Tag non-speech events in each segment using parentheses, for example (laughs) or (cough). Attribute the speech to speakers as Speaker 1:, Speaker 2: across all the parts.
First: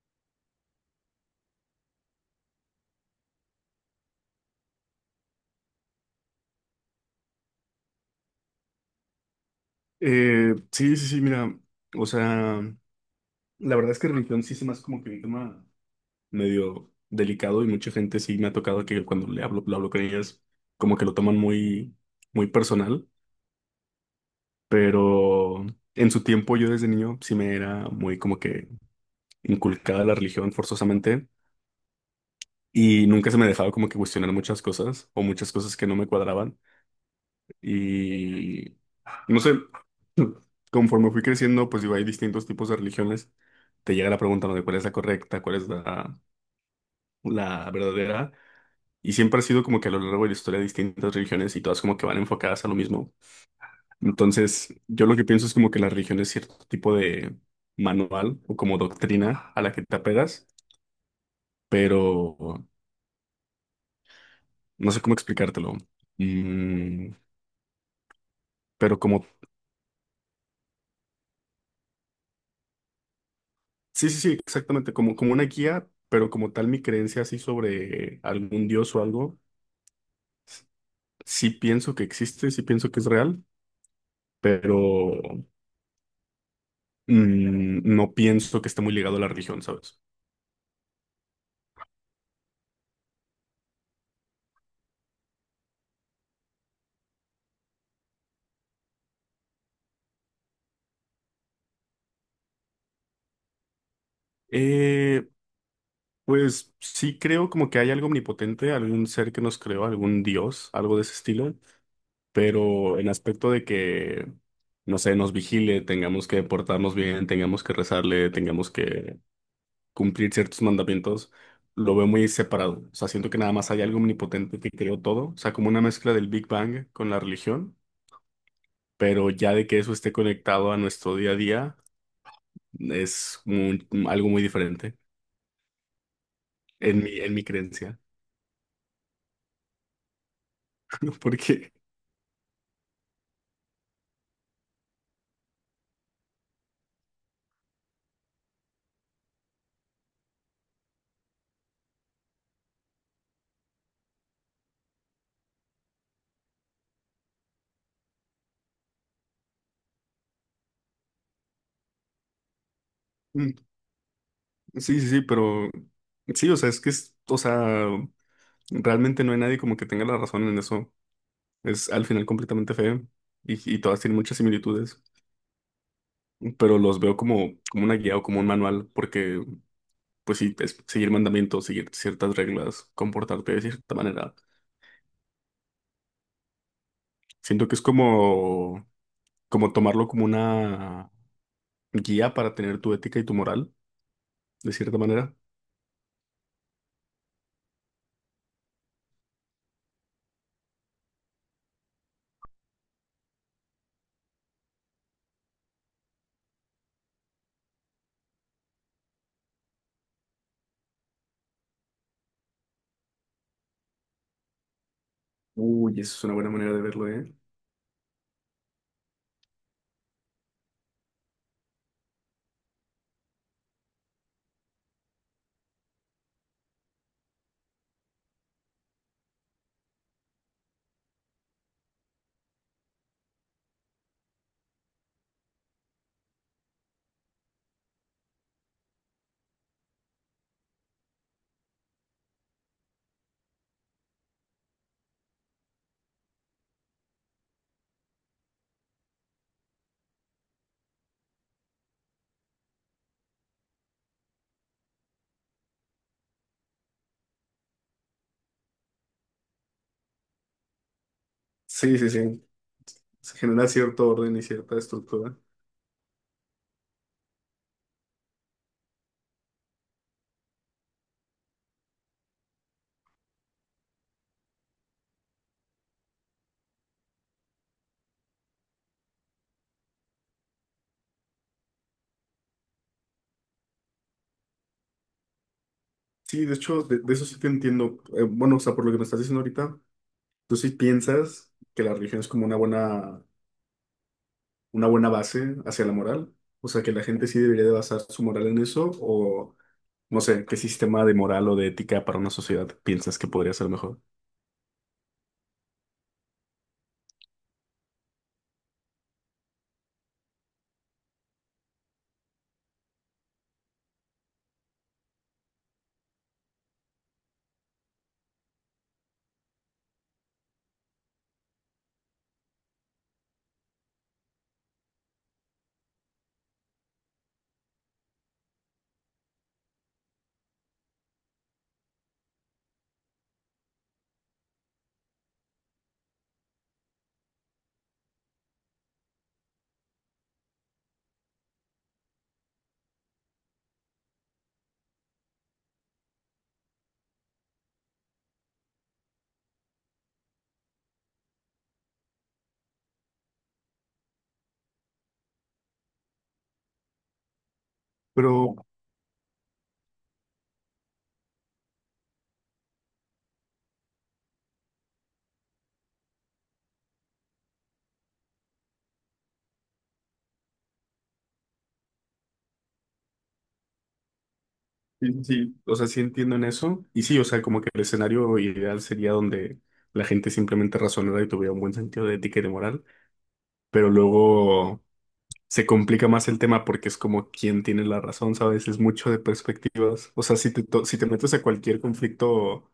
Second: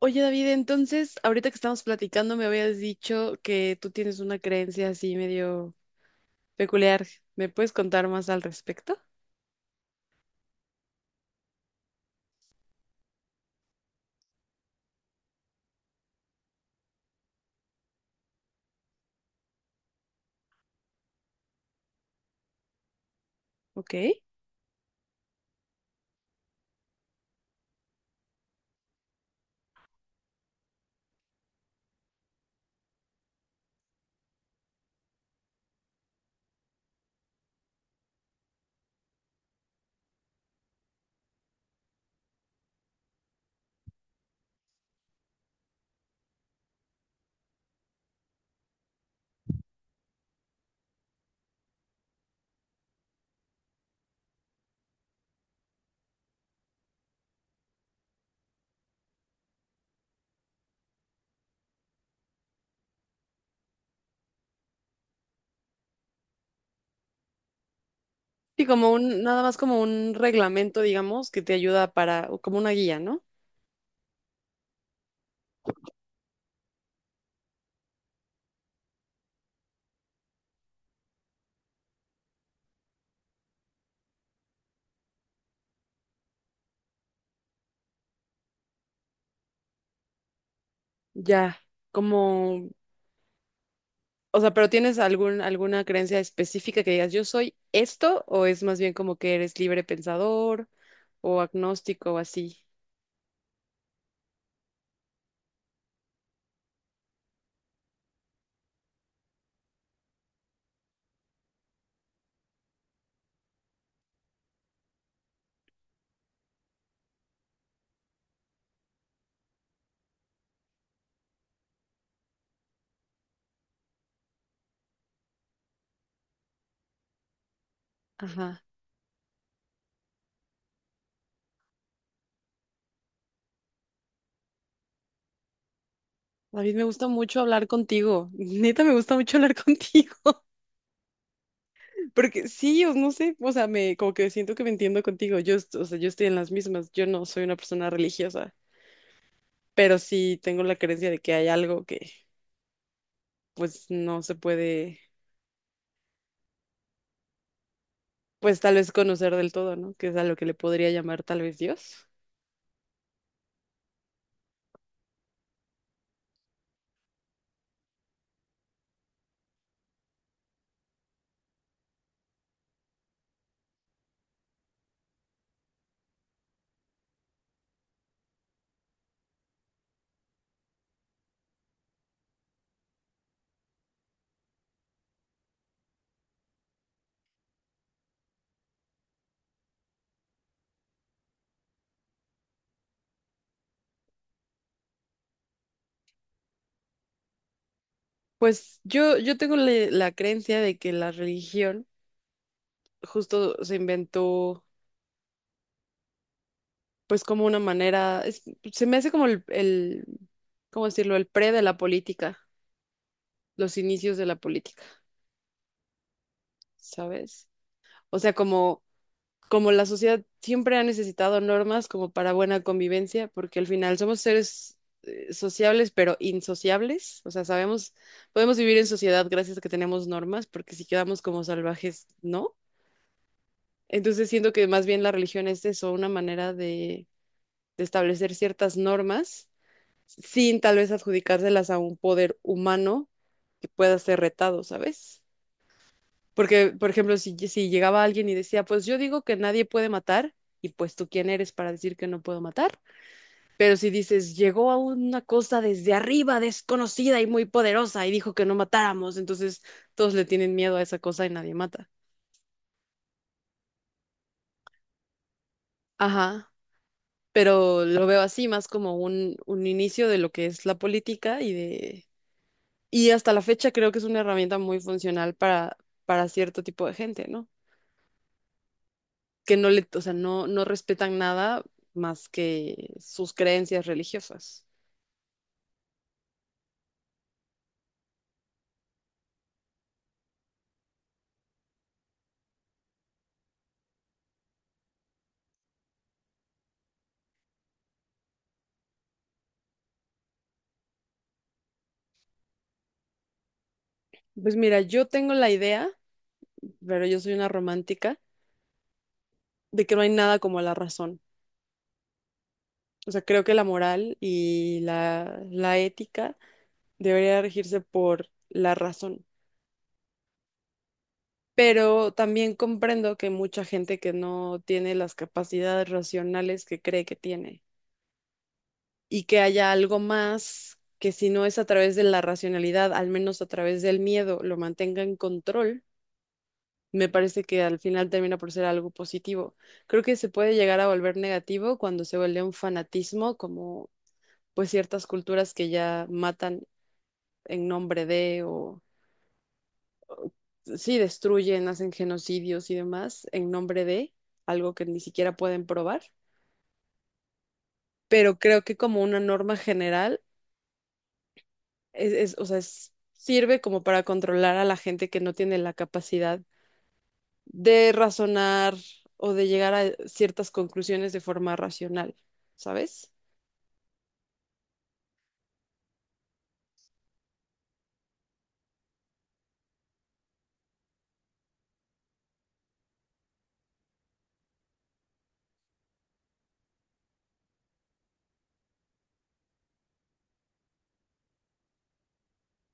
Speaker 1: Oye, David, entonces, ahorita que estamos platicando, me habías dicho que tú tienes una creencia así medio peculiar. ¿Me puedes contar más al respecto?
Speaker 2: Sí, sí, sí, mira, o sea, la verdad es que religión sí se me hace como que un tema medio delicado, y mucha gente sí me ha tocado que cuando le hablo, lo hablo con ellas, como que lo toman muy personal.
Speaker 1: Ok.
Speaker 2: Pero en su tiempo, yo desde niño sí me era muy como que inculcada la religión forzosamente, y nunca se me dejaba como que cuestionar muchas cosas o muchas cosas que no me cuadraban. No sé. (clears throat) Conforme fui creciendo, pues digo, hay distintos tipos de religiones. Te llega la pregunta, ¿no?, de cuál es la correcta, cuál es la verdadera. Y siempre ha sido como que a lo largo de la historia distintas religiones, y todas como que van enfocadas a lo mismo. Entonces, yo lo que pienso es como que la religión es cierto tipo de manual o como doctrina a la que te apegas, pero no sé cómo explicártelo. Mm,
Speaker 1: Sí, como
Speaker 2: pero como,
Speaker 1: nada más como un reglamento, digamos, que te ayuda para, o como una guía, ¿no?
Speaker 2: sí, sí, sí, exactamente, como, como una guía. Pero como tal mi creencia así sobre algún dios o algo, sí pienso que existe, sí pienso que es real, pero no pienso que esté muy ligado a la religión, ¿sabes?
Speaker 1: Ya, como, o sea, pero ¿tienes algún, alguna creencia específica que digas, yo soy esto, o es más bien como que eres libre pensador, o agnóstico, o así?
Speaker 2: Eh, pues sí creo como que hay algo omnipotente, algún ser que nos creó, algún dios, algo de ese estilo, pero en aspecto de que, no sé, nos vigile, tengamos que portarnos bien, tengamos que rezarle, tengamos que cumplir ciertos mandamientos, lo veo muy separado. O sea, siento que nada más hay algo omnipotente que creó todo, o sea, como una mezcla del Big Bang con la religión.
Speaker 1: Ajá.
Speaker 2: Pero ya de que eso esté conectado a nuestro día a día es algo muy diferente
Speaker 1: David, me
Speaker 2: en
Speaker 1: gusta
Speaker 2: mi, en
Speaker 1: mucho
Speaker 2: mi
Speaker 1: hablar
Speaker 2: creencia.
Speaker 1: contigo. (laughs) Neta, me gusta mucho hablar (laughs) contigo.
Speaker 2: (laughs) Porque,
Speaker 1: Porque sí, o no sé, o sea, me como que siento que me entiendo contigo. O sea, yo estoy en las mismas. Yo no soy una persona religiosa, pero sí tengo la creencia de que hay algo que pues no se puede, pues tal vez conocer del todo, ¿no? Que es a lo que le podría llamar tal vez Dios.
Speaker 2: mm, sí, sí, sí, pero sí, o sea, o sea, realmente no hay nadie como que tenga la razón en eso. Es al final completamente feo, y todas tienen muchas similitudes, pero los veo como, como una guía o como un manual, porque, pues sí, es seguir mandamientos, seguir ciertas reglas, comportarte de cierta manera. Siento que es como, como tomarlo como una guía para tener tu ética y tu moral, de cierta manera.
Speaker 1: Pues yo tengo la creencia de que la religión justo se inventó pues como una manera, se me hace como ¿cómo decirlo? El pre de la política, los inicios de la política,
Speaker 2: Uy, eso es una buena manera de verlo, ¿eh?
Speaker 1: ¿sabes? O sea, como como la sociedad siempre ha necesitado normas como para buena convivencia, porque al final somos seres sociables, pero insociables, o sea, sabemos, podemos vivir en sociedad gracias a que tenemos normas, porque si quedamos como salvajes, no. Entonces siento que más bien la religión es eso, una manera de establecer ciertas normas sin tal vez adjudicárselas a un poder humano que pueda ser retado, ¿sabes? Porque, por ejemplo, si llegaba alguien y decía, pues yo digo que nadie puede matar, y pues tú quién eres para decir que no puedo matar. Pero si dices, llegó a una cosa desde arriba, desconocida y muy poderosa, y dijo que no matáramos, entonces todos le tienen miedo a esa cosa y nadie mata.
Speaker 2: Sí, sí, sí. Se genera cierto orden y cierta estructura.
Speaker 1: Ajá, pero lo veo así más como un inicio de lo que es la política y de... Y hasta la fecha creo que es una herramienta muy funcional para cierto tipo de gente, ¿no? que no le, o sea, no respetan nada más que sus creencias religiosas.
Speaker 2: Sí, de hecho, de eso sí te entiendo. Bueno, o sea, por lo que me estás diciendo ahorita, tú sí piensas que la religión es como una buena base hacia la moral. O sea, que la gente sí debería de basar su moral en eso, o no sé, qué sistema de moral o de ética para una sociedad piensas que podría ser mejor.
Speaker 1: Pues mira, yo tengo la idea, pero yo soy una romántica, de que no hay nada como la razón. O sea, creo que la moral y la ética debería regirse por la razón. Pero también comprendo que mucha gente que no tiene las capacidades racionales que cree que tiene. Y que haya algo más que si no es a través de la racionalidad, al menos a través del miedo, lo mantenga en control, me parece que al final termina por ser algo positivo. Creo que se puede llegar a volver negativo cuando se vuelve un fanatismo, como pues ciertas culturas que ya matan en nombre de o sí destruyen, hacen genocidios y demás en nombre de algo que ni siquiera pueden probar. Pero
Speaker 2: Pero
Speaker 1: creo que como una norma general, o sea, sirve como para controlar a la gente que no tiene la capacidad de razonar o de llegar a ciertas conclusiones de forma racional, ¿sabes?
Speaker 2: sí, sí, sí, o sea, sí entiendo en eso. Y sí, o sea, como que el escenario ideal sería donde la gente simplemente razonara y tuviera un buen sentido de ética y de moral, pero luego se complica más el tema porque es como quién tiene la razón, ¿sabes? Es mucho de perspectivas. O sea, si te metes a cualquier conflicto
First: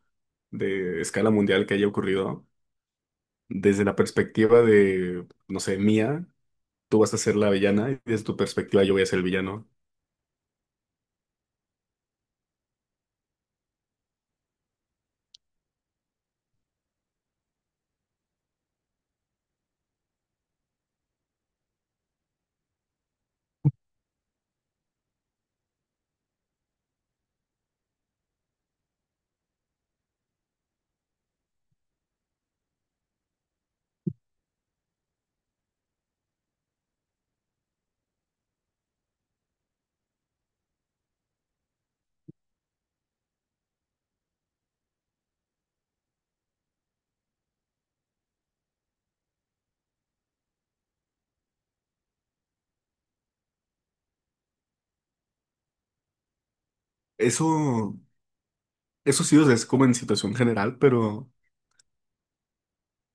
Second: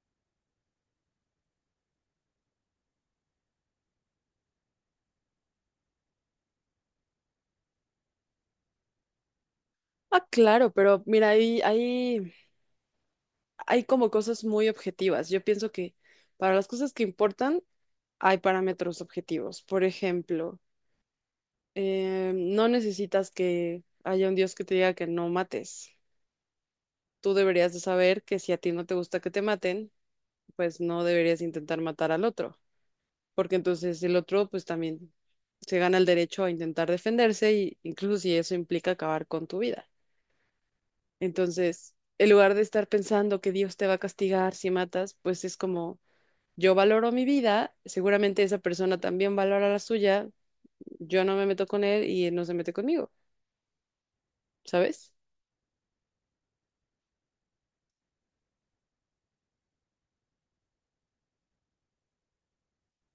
Speaker 2: de escala mundial que haya ocurrido, desde la perspectiva de, no sé, mía, tú vas a ser la villana, y desde tu perspectiva yo voy a ser el villano.
Speaker 1: Ah, claro, pero mira, hay como cosas muy objetivas. Yo pienso que para las cosas que importan hay parámetros objetivos. Por ejemplo, no necesitas que haya un Dios que te diga que no mates. Tú deberías de saber que si a ti no te gusta que te maten, pues no deberías intentar matar al otro. Porque entonces el otro pues también se gana el derecho a intentar defenderse y incluso si eso implica acabar con tu vida. Entonces, en lugar de estar pensando que Dios te va a castigar si matas, pues es como yo valoro mi vida, seguramente esa persona también valora la suya, yo no me meto con él y él no se mete conmigo, ¿sabes?
Speaker 2: Eso, eso sí, o sea, es como en situación general, pero...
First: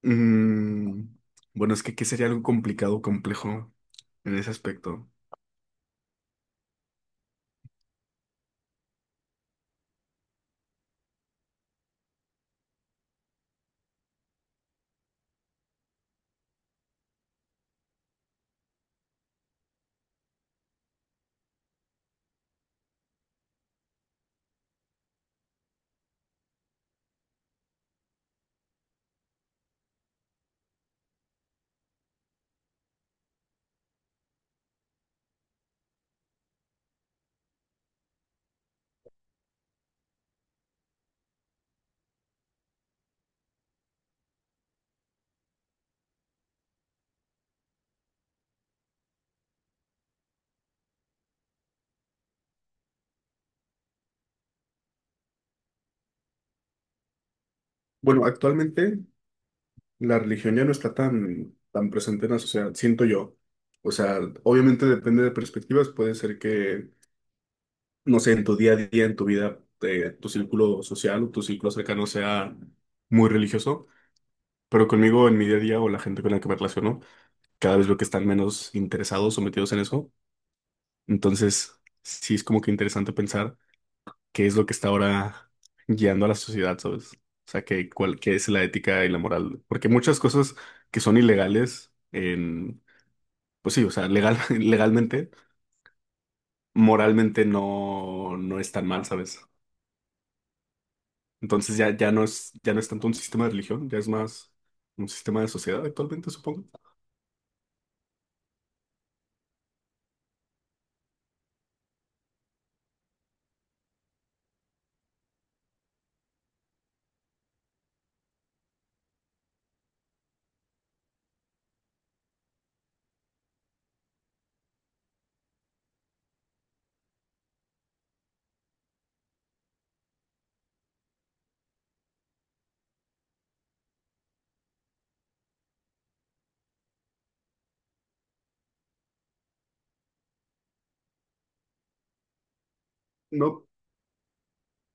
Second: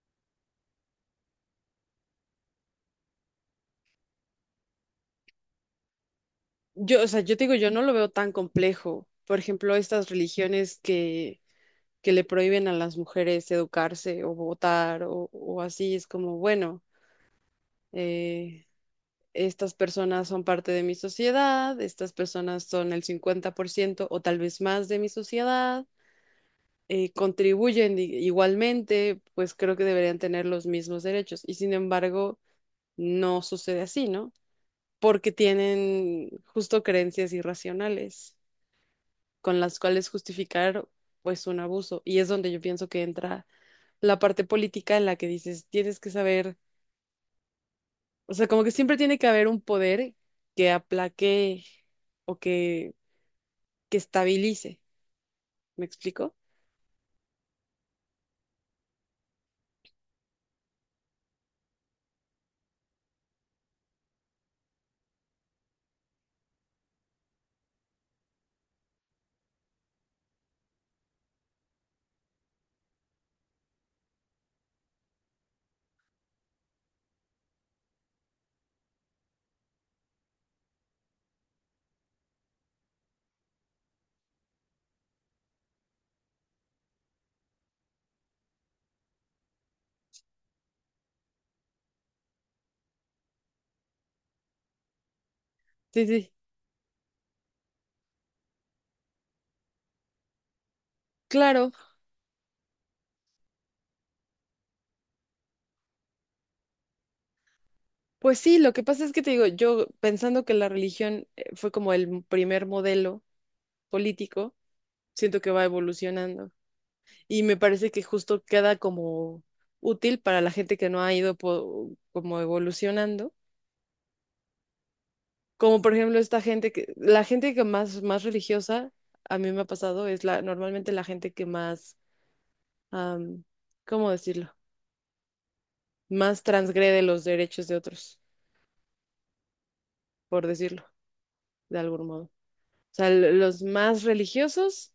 Speaker 2: Mm, bueno, es que ¿qué sería algo complicado o complejo en ese aspecto?
Speaker 1: Yo, o sea, yo te digo, yo no lo veo tan complejo. Por ejemplo, que le prohíben a las mujeres educarse o votar o así, es como, bueno, eh, estas personas son parte de mi sociedad, estas personas son el 50% o tal vez más de mi sociedad, contribuyen igualmente, pues creo que deberían tener los mismos derechos. Y sin embargo, no sucede así, ¿no? Porque tienen justo creencias irracionales con las cuales justificar pues un abuso. Y es donde yo pienso que entra la parte política en la que dices, tienes que saber, o sea, como que siempre tiene que haber un poder que aplaque o que estabilice. ¿Me explico?
Speaker 2: Bueno, actualmente la religión ya no está tan presente en la sociedad, siento yo. O sea, obviamente depende de perspectivas, puede ser que, no sé, en tu día a día, en tu vida, tu círculo social o tu círculo cercano sea muy religioso, pero conmigo en mi día a día o la gente con la que me relaciono, cada vez veo que están menos interesados o metidos en eso. Entonces, sí es como que interesante pensar qué es lo que está ahora guiando a la sociedad, ¿sabes? O sea, que, cuál, qué es la ética y la moral. Porque muchas cosas que son ilegales en, pues sí, o sea, legal, (laughs) legalmente,
Speaker 1: Sí, sí.
Speaker 2: moralmente no, no es tan mal, ¿sabes?
Speaker 1: Claro,
Speaker 2: Entonces ya, ya no es tanto un sistema de religión, ya es más un sistema de sociedad actualmente, supongo.
Speaker 1: pues sí, lo que pasa es que te digo, yo pensando que la religión fue como el primer modelo político, siento que va evolucionando y me parece que justo queda como útil para la gente que no ha ido como evolucionando, como por ejemplo la gente que más religiosa, a mí me ha pasado, es la, normalmente la gente que am, ¿cómo decirlo? Más transgrede los derechos de otros, por decirlo. De algún modo. O sea, los
Speaker 2: No.
Speaker 1: más religiosos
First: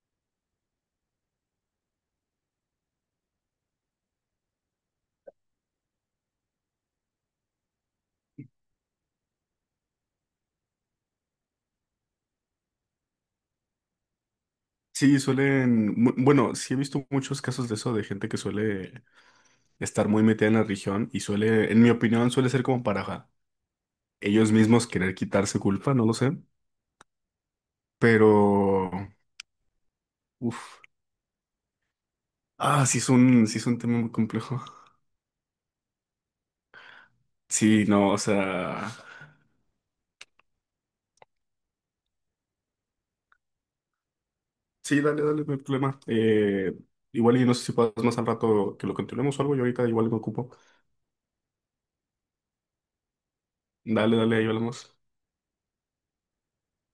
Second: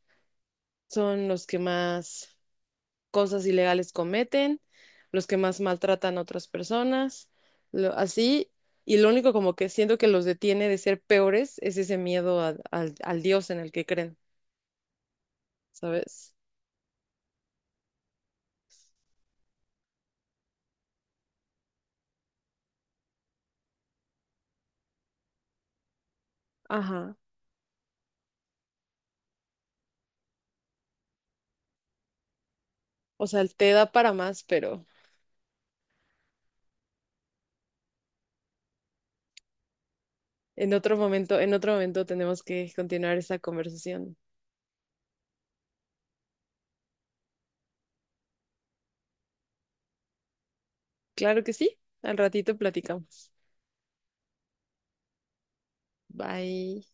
Speaker 1: son los que más cosas ilegales cometen, los que más maltratan a otras personas, así. Y lo único como que siento que los detiene de ser peores es ese miedo al Dios en el que creen,
Speaker 2: Sí, suelen,
Speaker 1: ¿sabes?
Speaker 2: bueno, sí he visto muchos casos de eso, de gente que suele estar muy metida en la religión y suele, en mi opinión, suele ser como para ellos mismos querer quitarse culpa, no lo sé,
Speaker 1: Ajá.
Speaker 2: pero uff, ah,
Speaker 1: O sea,
Speaker 2: sí es
Speaker 1: te
Speaker 2: un
Speaker 1: da
Speaker 2: tema muy
Speaker 1: para más,
Speaker 2: complejo.
Speaker 1: pero
Speaker 2: Sí, no, o sea,
Speaker 1: en otro momento tenemos que continuar esta conversación.
Speaker 2: sí, dale, dale, no hay problema. Igual y no sé si puedas más al rato que lo continuemos o algo, yo ahorita igual me ocupo.
Speaker 1: Claro que sí. Al ratito platicamos.
Speaker 2: Dale, dale, ahí hablamos.
Speaker 1: Bye.